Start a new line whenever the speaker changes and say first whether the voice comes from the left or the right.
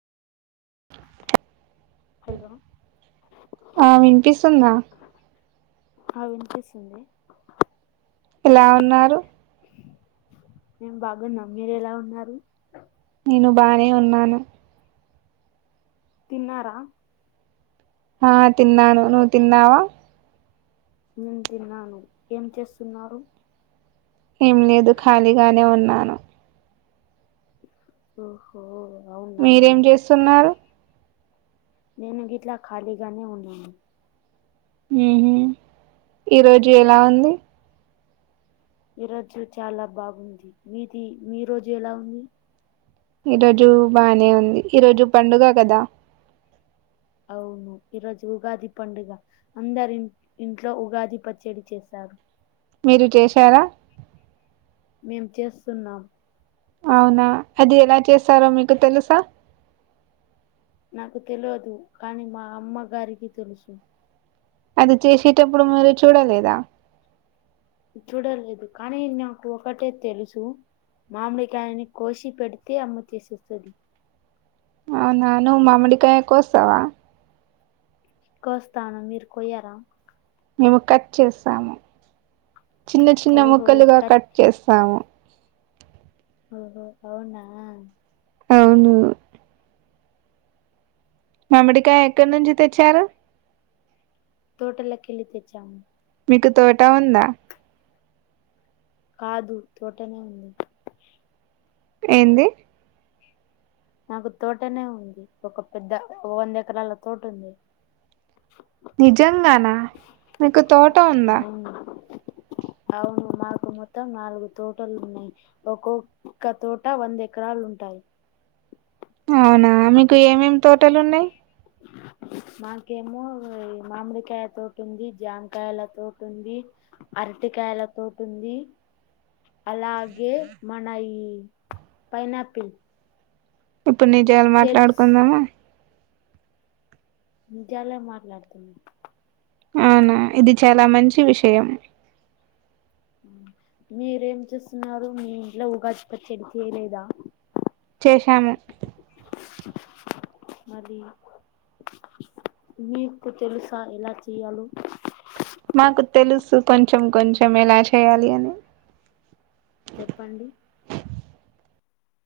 left: Hello
right: ఆ విన్పిస్తుందా
left: ఆ వినిపిస్తుంది.
right: ఎలా ఉన్నారు.
left: మేం బాగున్నాం. మీరేలా ఉన్నారు.
right: నేను బానే ఉన్నాను
left: తిన్నారా.
right: ఆ తిన్నాను. నువు తిన్నావా.
left: నేను తిన్నాను. ఏం చేస్తున్నారు.
right: ఏం లేదు. ఖాళీగానే ఉన్నాను.
left: ఓహో అవునా
right: మీరేం చేస్తున్నారు.
left: నేను గిట్లా ఖాళీగానే ఉన్నాను.
right: మ్ హు ఈ రోజు ఎలా ఉంది.
left: ఈ రోజు చాలా బాగుంది. మీది మీ రోజు ఎలా ఉంది.
right: ఈరోజు బానే ఉంది. ఈ రోజు పండుగ కదా
left: అవును ఈ రోజు ఉగాది పండుగ. అందరిం ఇంట్లో ఉగాది పచ్చడి చేసారు.
right: మీరు చేశారా.
left: మేం చేస్తున్నాం.
right: అవునా అది ఎలా చేస్తారో మీకు తెలుసా
left: నాకు తెలవదు కానీ మా అమ్మ గారికి తెలుసు
right: అది చేసేటప్పుడు మీరు చూడలేదా
left: నీ చూడలేదు కానీ నాకు ఒకటే తెలుసు మామిడి కాయిని కోషి పెడితే అమ్మ చేసేస్తది
right: అవునా నువ్ మామిడికాయ కోస్తవ
left: కోస్తాను మీరు కొయ్యరా
right: మేము కట్ చేస్తాము చిన్న చిన్న ముక్కలుగా కట్ చేస్తాము
left: ఓహో అవునా
right: అవును మామ్మిడికాయ ఎక్కడ్ నుంచి తెచ్చారు
left: తోటలే కెల్లి తెచ్చాము
right: మీకు తోట ఉందా
left: కాదు తోటనే ఉంది
right: ఏంది
left: మాకు తోటనే ఉంది ఒక పెద్ద వంద ఎకరాల తోట ఉంది
right: నిజంగానా మీకు తోట ఉందా
left: అవును అవును మాకు మొత్తం నాలుగు తోటల్లు ఉన్నాయి ఒక్కొక్క తోట వంద ఎకరాలు ఉంటాయి
right: అవునా మీకు ఏమేమి తోటలు ఉన్నాయి
left: మాకేమో మామిడిక్యాయ్ తోటుంది జామకాయల తోటుంది అరటికాయల తోటుంది అలాగే మన ఈ పైనాపిల్
right: ఇప్పుడు నిజాలు
left: సేప్స్
right: మాట్లాడుకుందామా
left: నిజాలే మాట్లాడుతున్నా
right: అవునా ఇది చాలా మంచి విషయం
left: ఉహ్మ్ మీరేం చేస్తున్నారు మీ ఇంట్లో ఉగాది పచ్చడి చేయలేదా
right: చేశాము
left: మాది మీకు తెలుసా ఎలా చెయ్యాలి
right: నాకు తెలుసు కొంచెం కొంచెం ఎలా చేయాలి అని
left: చెప్పండి